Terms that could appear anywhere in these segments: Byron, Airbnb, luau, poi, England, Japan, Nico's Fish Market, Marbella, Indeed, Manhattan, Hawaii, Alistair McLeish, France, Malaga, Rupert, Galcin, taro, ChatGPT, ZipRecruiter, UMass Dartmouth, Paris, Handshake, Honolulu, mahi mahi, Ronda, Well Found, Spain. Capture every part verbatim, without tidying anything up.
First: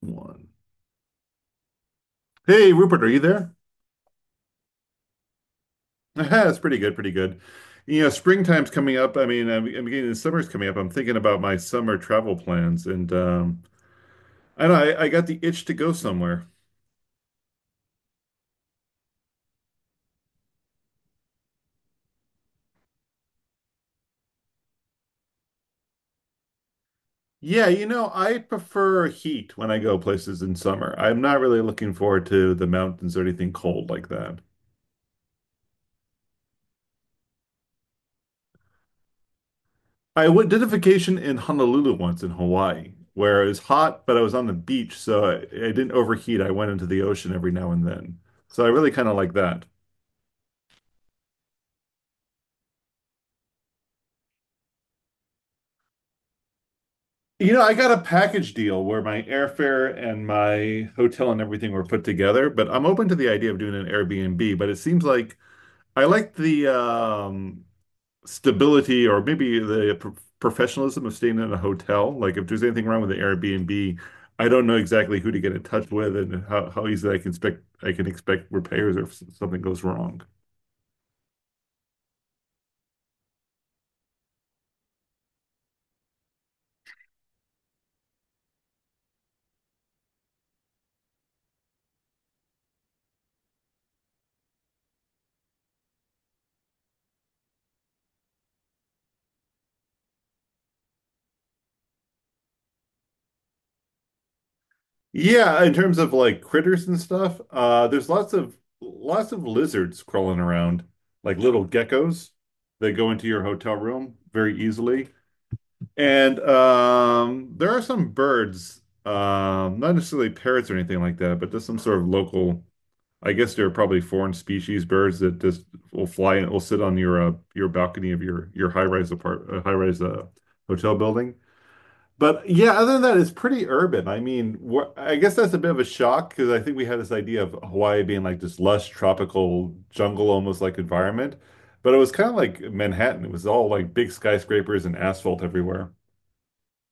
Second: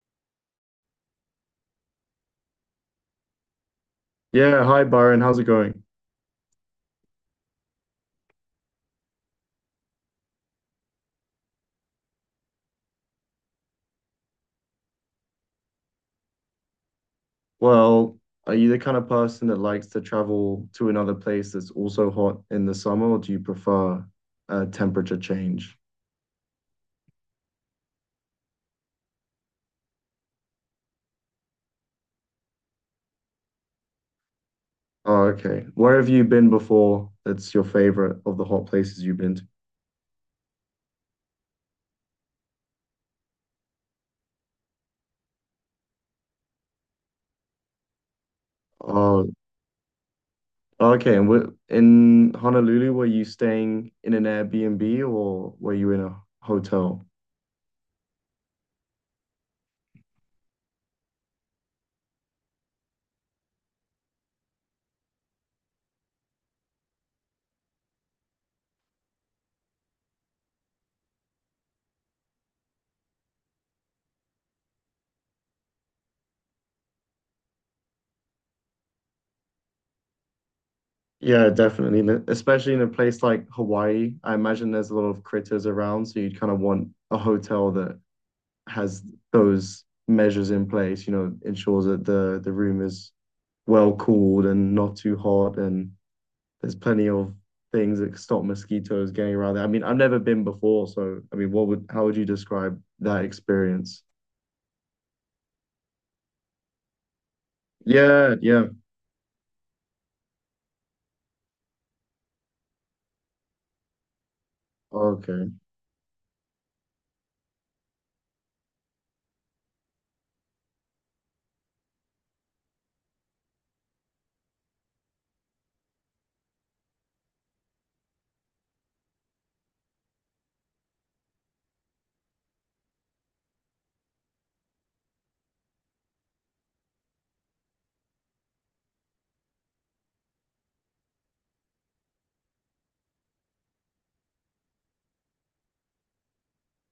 One. Hey, Rupert, are you there? Yeah, hi Byron, how's it going? That's pretty good, pretty good. You know, springtime's coming up. I mean, I'm, I'm getting the summer's coming up. I'm thinking about my summer travel plans, and um, I don't know, I, I got the itch to go somewhere. Well, are you the kind of person that likes to travel to another place that's also hot in the summer, or do you prefer a temperature change? Yeah, you know, I prefer heat when I go places in summer. I'm not really looking forward to the mountains or anything cold like that. Oh, okay. Where have you been before that's your favorite of the hot places you've been to? I went, did a vacation in Honolulu once in Hawaii, where it was hot, but I was on the beach, so I, I didn't overheat. I went into the ocean every now and then. So I really kind of Oh, like that. okay. And wh- in Honolulu, were you staying in an Airbnb or were you in a hotel? You know, I got a package deal where my airfare and my hotel and everything were put together, but I'm open to the idea of doing an Airbnb, but it seems like I like the um stability or maybe the pro professionalism of staying in a hotel. Like if there's anything wrong with the Airbnb, I don't know exactly who to get in touch with and how, how easily I can expect I can expect repairs or if s- something goes wrong. Yeah, definitely. n- Especially in a place like Hawaii, I imagine there's a lot of critters around, so you'd kind of want a hotel that has those measures in place, you know, ensures that the the room is well cooled and not too hot, and there's plenty of things that stop mosquitoes getting around there. I mean, I've never been before, so I mean, what would how would you describe that experience? Yeah, in terms of like critters and stuff, uh, there's lots Yeah, of yeah. lots of lizards crawling around, like little geckos that go into your hotel room very easily. Okay. And um, There are some birds, um, not necessarily parrots or anything like that, but just some sort of local, I guess they're probably foreign species birds that just will fly and will sit on your uh, your balcony of your your high-rise apart uh, high-rise uh, hotel building. But yeah, other than that, it's pretty urban. I mean, wh- I guess that's a bit of a shock because I think we had this idea of Hawaii being like this lush tropical jungle almost like environment, but it was kind of like Manhattan. It was all like big skyscrapers and asphalt everywhere.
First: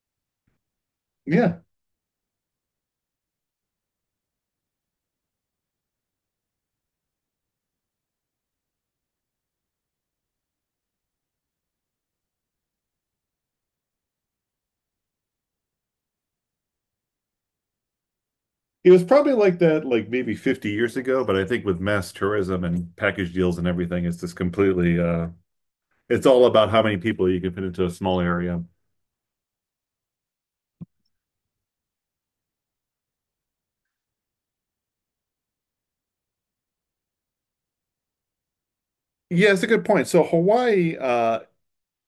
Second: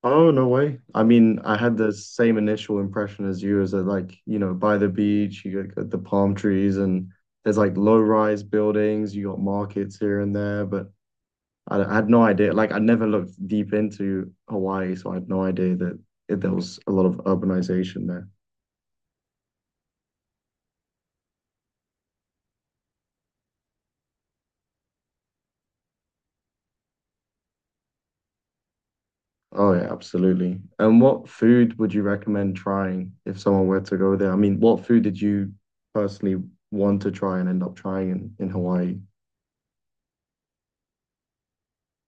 Oh, no way. I mean, I Yeah. had the same initial impression as you, is that like, you know, by the beach, you got got the palm trees and there's like low-rise buildings, you got markets here and there, but I, I had no idea. Like I never looked deep into Hawaii, so I had no idea that it, there was a lot of urbanization there. It was probably like that like maybe fifty years ago, but I think with mass tourism and package deals and everything, it's just completely uh it's all about how many people you can fit into a small area. Oh yeah, absolutely. And what food would you recommend trying if someone were to go there? I mean, what food did you personally want to try and end up trying in, in Hawaii? Yeah, it's a good point. So Hawaii, uh,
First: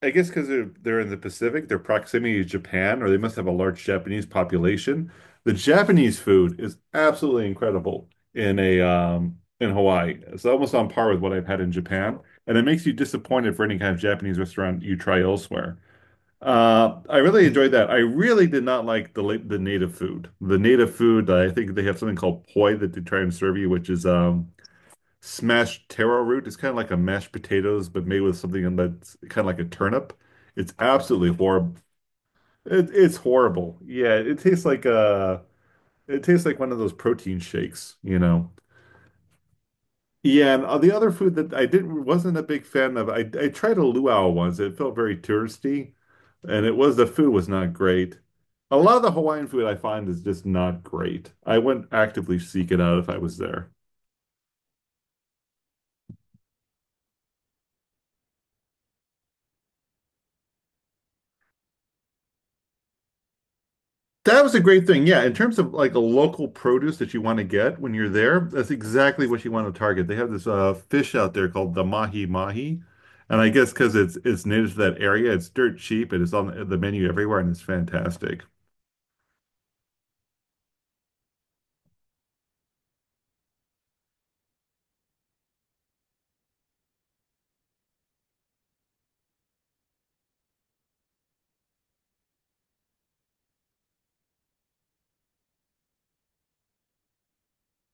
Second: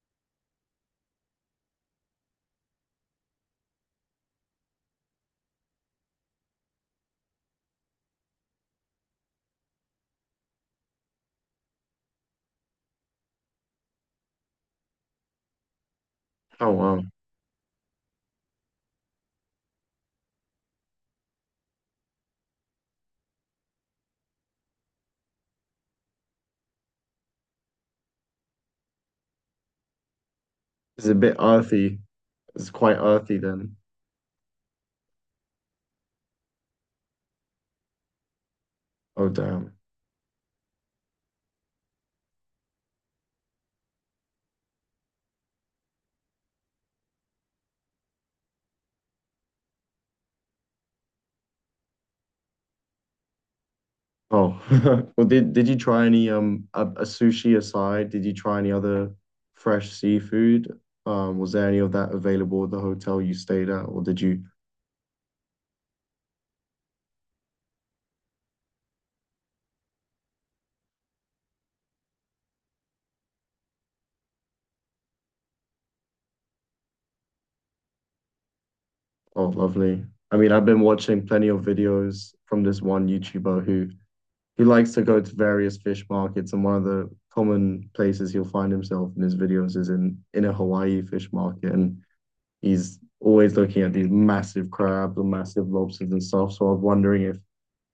I guess because they're they're in the Pacific, their proximity to Japan, or they must have a large Japanese population. The Japanese food is absolutely incredible in a um in Hawaii. It's almost on par with what I've had in Japan, and it makes you disappointed for any kind of Japanese restaurant you try elsewhere. Oh Uh, wow. I really enjoyed that. I really did not like the la- the native food. The native food, I think they have something called poi that they try and serve you, which is um smashed taro root. Is kind of like a mashed potatoes, but made with something that's kind of like a turnip. It's It's a bit absolutely horrible. earthy. It's It, quite it's earthy then. horrible. Yeah, it tastes like uh it tastes like one of those protein shakes, you know. Oh damn. Yeah, and uh, the other food that I didn't wasn't a big fan of, I I tried a luau once. It felt very touristy, and it was the food was not great. A lot of the Hawaiian food I find is just not great. I wouldn't actively seek it out if I was there. Oh, well, did did you try any um a, a sushi aside? Did you try any other fresh seafood? Um, was there any of that available at the hotel you stayed at, or did That you? was a great thing. Yeah, in terms of like a local produce that you want to get when you're there, that's exactly what you want to target. They have this uh, fish out there called the mahi mahi, and I guess because it's it's native to that area, it's dirt cheap and it's on the menu everywhere, and it's fantastic. Oh, lovely. I mean, I've been watching plenty of videos from this one YouTuber who who likes to go to various fish markets, and one of the common places he'll find himself in his videos is in in a Hawaii fish market, and he's always looking at these massive crabs or massive lobsters and stuff. So I was wondering if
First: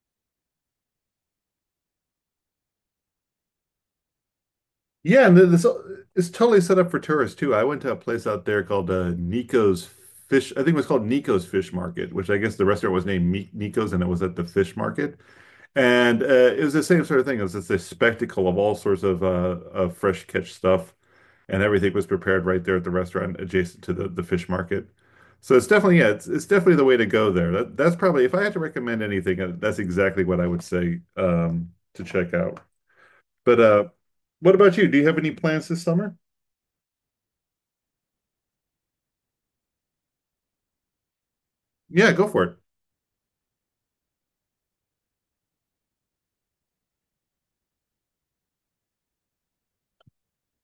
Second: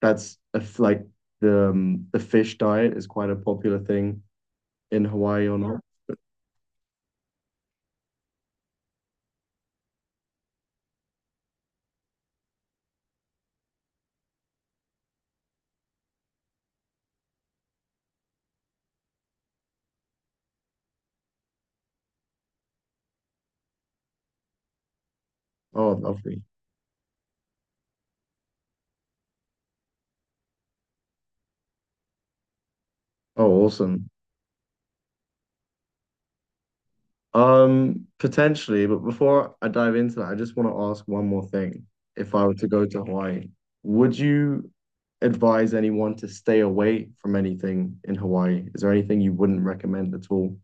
that's if like the um, the fish diet is quite a popular thing in Yeah, and Hawaii or this not. it's totally set up for tourists too. I went to a place out there called uh, Nico's Fish. I think it was called Nico's Fish Market, which I guess the restaurant was named Mi- Nico's, and it was at the fish market. And uh, it was the same sort of thing. It was just a spectacle of all sorts of uh, of fresh catch stuff, and everything was prepared right there at the restaurant adjacent to the, the fish market. So it's Oh, definitely, yeah, it's, lovely. it's definitely the way to go there. That that's probably if I had to recommend anything, uh, that's exactly what I would say um, to check out. But Oh, uh, awesome. what about you? Do you have any plans this summer? Um, potentially, but before I dive into that, I just want to ask one more thing. Yeah, go If for I were it. to go to Hawaii, would you advise anyone to stay away from anything in Hawaii? Is there anything you wouldn't recommend at all?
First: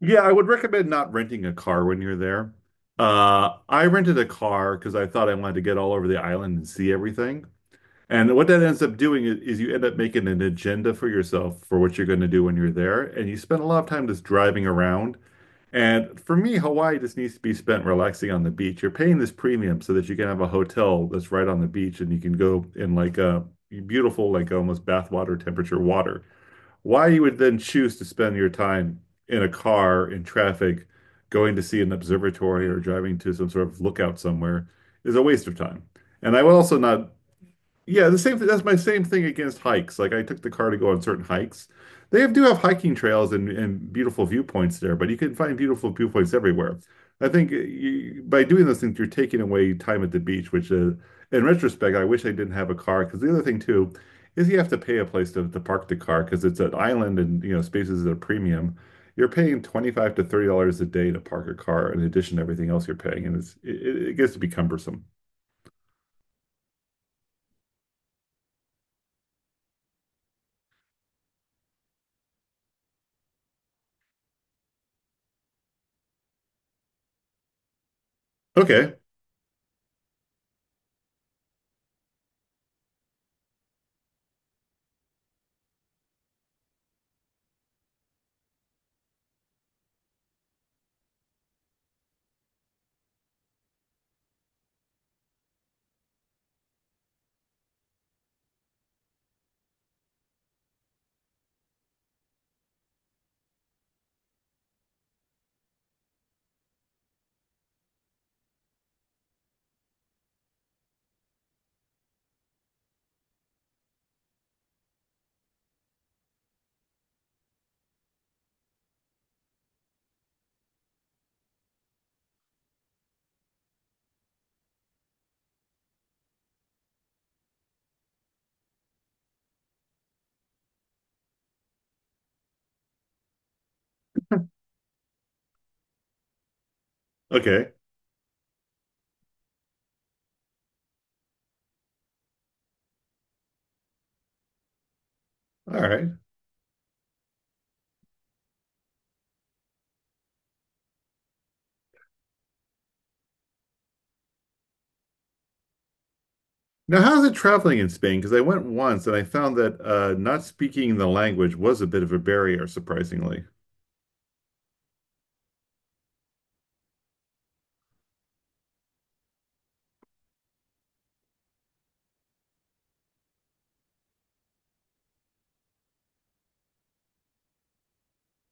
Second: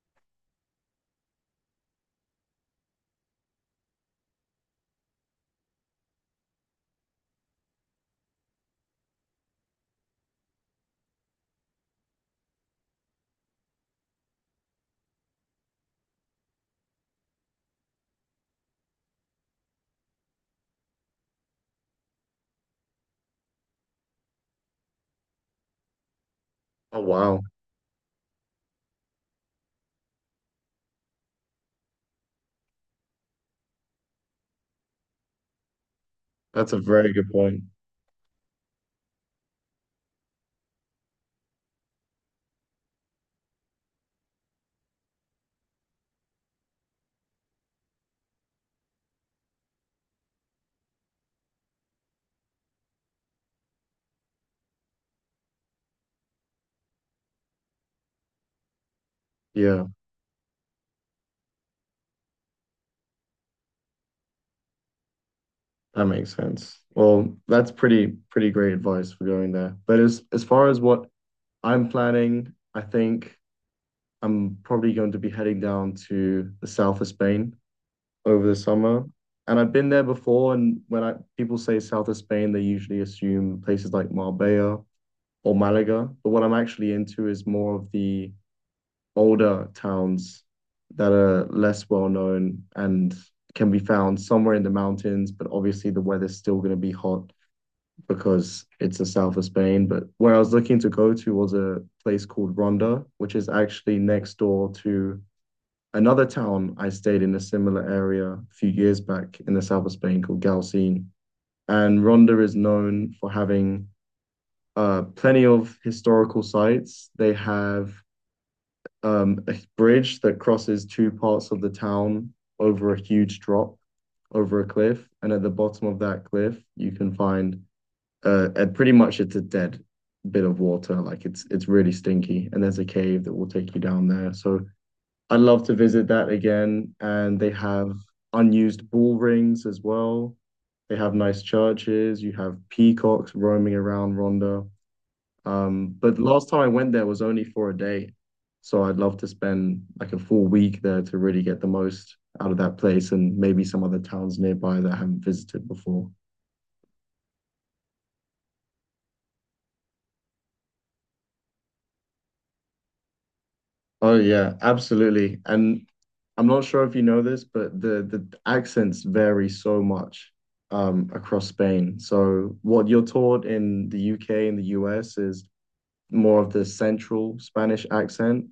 Yeah, I would recommend not renting a car when you're there. Uh, I rented a car because I thought I wanted to get all over the island and see everything. And what that ends up doing is, is you end up making an agenda for yourself for what you're going to do when you're there. And you spend a lot of time just driving around. And for me, Hawaii just needs to be spent relaxing on the beach. You're paying this premium so that you can have a hotel that's right on the beach and you can go in like a beautiful, like almost bathwater temperature water. Oh, Why you would wow. then choose to spend your time in a car in traffic, going to see an observatory or driving to some sort of lookout somewhere is a waste of time. And I would That's also a not, very good point. yeah, the same thing. That's my same thing against hikes. Like I took the car to go on certain hikes. They have, do have hiking trails and, and beautiful viewpoints there, but you can find beautiful viewpoints everywhere. I think uh, you, by doing those things, you're taking away time at the beach, which uh, in retrospect, I wish I didn't have a car. Because the other thing too is you have to pay a place to, to park the car because it's an island and you know spaces at a premium. You're paying Yeah. twenty-five to thirty dollars a day to park a car in addition to everything else you're paying, and it's it, it gets to be cumbersome. That makes sense. Well, that's pretty pretty great advice for going there. But as as far as what I'm planning, I think I'm probably going to be heading down to the south of Spain over the Okay. summer. And I've been there before, and when I people say south of Spain, they usually assume places like Marbella or Malaga. But what I'm actually into is more of the older towns that are less well known and can be found somewhere in the mountains, but obviously the weather's still going to be hot because it's the south of Spain. But where I was looking to go to was a place called Ronda, which is actually next door to another town I stayed in a similar area a few years back in the south of Spain called Galcin. And Ronda is known for having uh, plenty of historical sites. They have um, a bridge that crosses two parts of the town over a huge drop, over a cliff. And at the bottom of that cliff, you can find uh, at pretty much it's a dead bit of water. Like it's it's really stinky, and there's a cave that will take you down there. So I'd love to visit that again. And they Okay. have unused ball rings as well. They have nice churches. You have peacocks roaming around Rhondda. All Um, right. But last time I went there was only for a day, so I'd love to spend like a full week there to really get the most out of that place and maybe some other towns nearby that I haven't visited before. Now, how's it traveling in Spain? Because I went once and I found that uh, not speaking the language was a bit of a barrier, surprisingly. Oh yeah, absolutely. And I'm not sure if you know this, but the the accents vary so much um, across Spain. So what you're taught in the U K and the U S is more of the central Spanish accent.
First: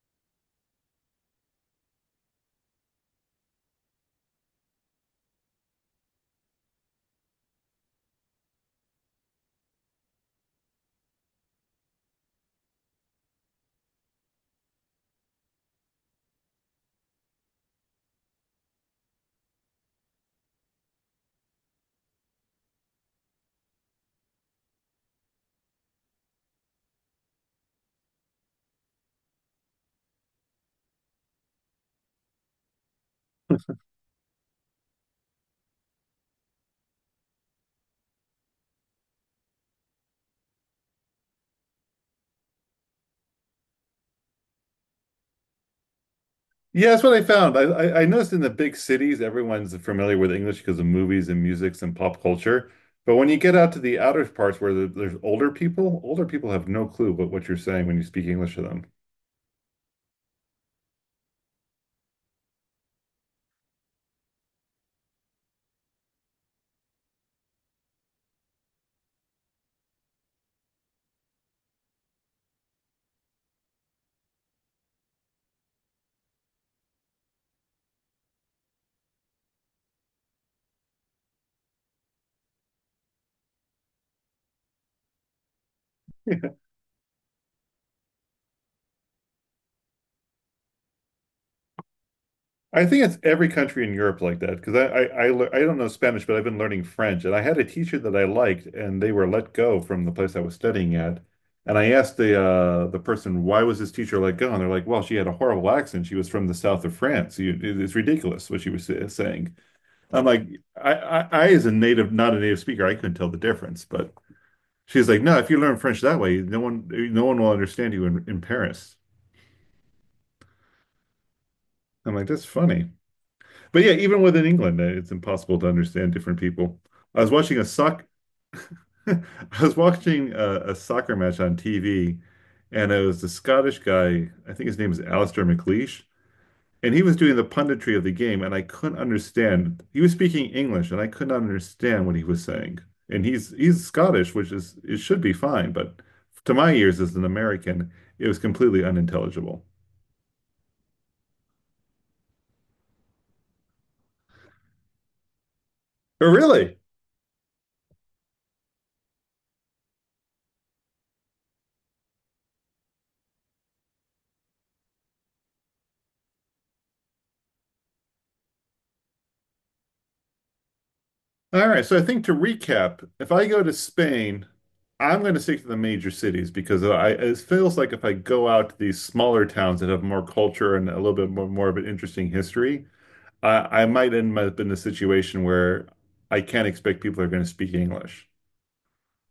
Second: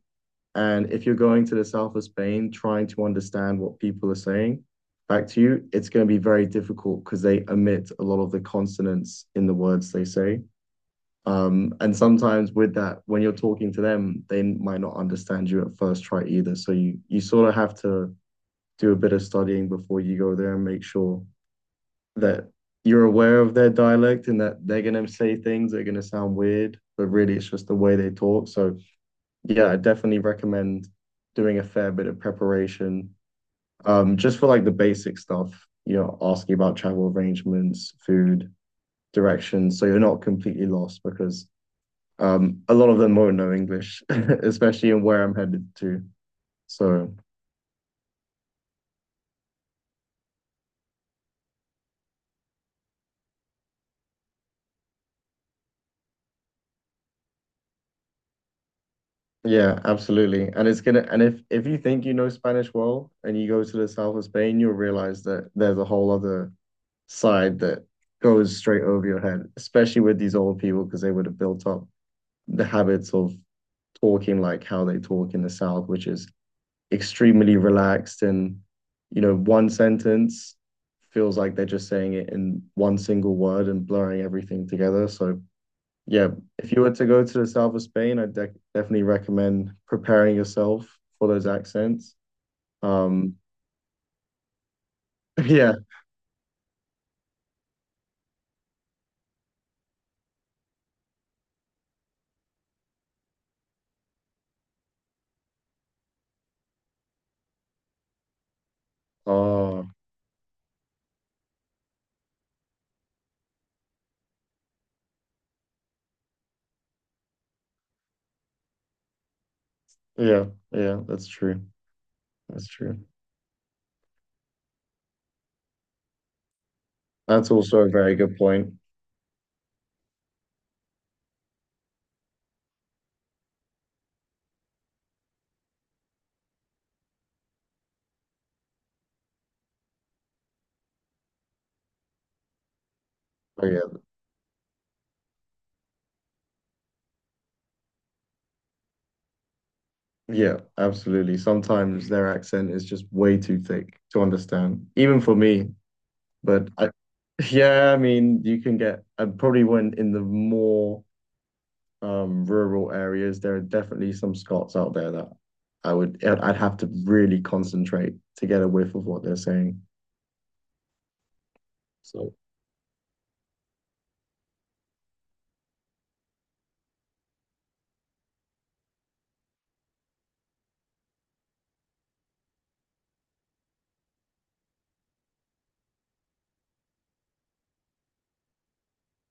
And if you're going to the south of Spain trying to understand what people are saying back to you, it's going to be very difficult because they omit a lot of the consonants in the words they say. Um, and sometimes with that, when you're talking to them, they might not understand you at first try either. So you you sort of have to do a bit of studying before you go there and make sure that you're aware of their dialect and that they're going to say things that are going to sound weird, but really it's just the way they talk. So, yeah, I definitely recommend doing a fair bit of preparation um, just for like the basic stuff, you know, asking about travel arrangements, food, directions. So you're not completely lost because um, a lot of them won't know English, especially in where I'm headed to. Yeah, that's what So, I found. I, I, I noticed in the big cities, everyone's familiar with English because of movies and music and pop culture. But when you get out to the outer parts where the, there's older people, older people have no clue what, what you're saying when you speak English to them. yeah, absolutely. And it's gonna and if if you think you know Spanish well and you go to the south of Spain, you'll realize that there's a whole other side that goes straight over your head, especially with these old people because they would have built up the habits of talking like how they talk in the south, which is extremely relaxed and you know, one sentence feels like they're just saying it in one single word and blurring everything together. So yeah, if you were to go to the south of Spain, I'd dec definitely recommend preparing yourself for those accents. I think it's Um, every country in Europe like that because I, I I lear- I yeah. don't know Spanish, but I've been learning French, and I had a teacher that I liked, and they were let go from the place I was studying at, and I asked the uh, the person why was this teacher let go, and they're like, well, she had a horrible accent. She was from the south of France. You, it- it's ridiculous what she was sa- saying. Oh, I'm like, I, I I as a native, not a native speaker, I couldn't tell the difference, but she's like, no, if you learn French that way, no one no one will understand you in in Paris. yeah, yeah, that's true. I'm like, that's That's funny. true. But yeah, even within England, uh, it's impossible to understand different people. I was That's watching a also a soc very good point. I was watching a, a soccer match on T V, and it was the Scottish guy. I think his name is Alistair McLeish, and he was doing the punditry of the game, and I couldn't understand. He was speaking English, and I could not understand what he was saying. And he's Oh, he's yeah, Scottish, which is it should be fine, but to my ears as an American, it was completely unintelligible. yeah, absolutely. Sometimes their accent is just way too thick to understand, even for me. Oh, But really? I, yeah, I mean, you can get, I probably went in the more um rural areas, there are definitely some Scots out there that I would I'd have to really concentrate to get a whiff of what they're saying. All right, so I think to So recap, if I go to Spain, I'm going to stick to the major cities because I it feels like if I go out to these smaller towns that have more culture and a little bit more, more of an interesting history, I, I might end up in a situation where I can't expect people are going to speak English.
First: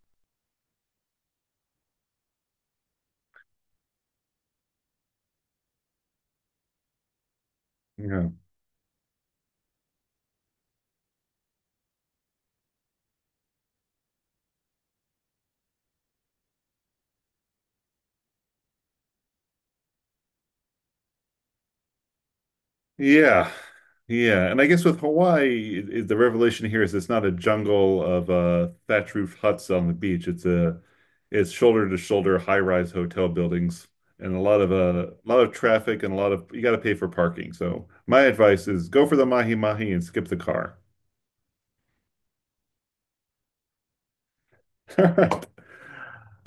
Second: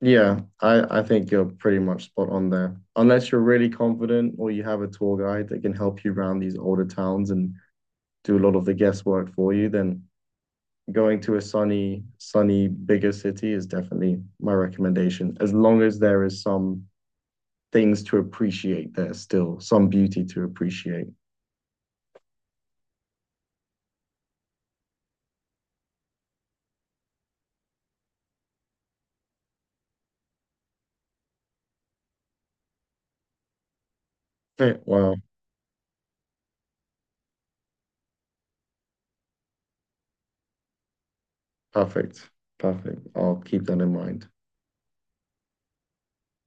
yeah, I I think you're pretty much spot on there. Unless you're really confident or you have a tour guide that can help you around these older towns and Yeah. do a lot of the guesswork for you, then going to a sunny, sunny bigger city is definitely my recommendation. As long as there is some things to appreciate there still, some beauty to appreciate. Yeah. Yeah. And I guess with Hawaii, it, it- the revelation here is it's not a jungle of uh, thatch roof huts on the beach. It's a it's shoulder to shoulder high rise hotel buildings and a lot of Okay, uh, wow. a lot of traffic and a lot of you got to pay for parking. So my advice is go for the mahi mahi and skip the car. Perfect. Perfect. I'll keep that in mind. All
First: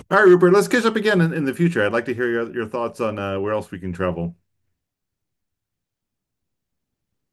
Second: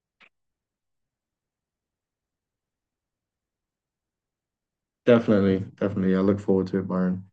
right, Rupert, let's catch up again in, in the future. I'd like to hear your, your thoughts on uh, where else we can travel. Definitely. Definitely. I look forward to it, Byron.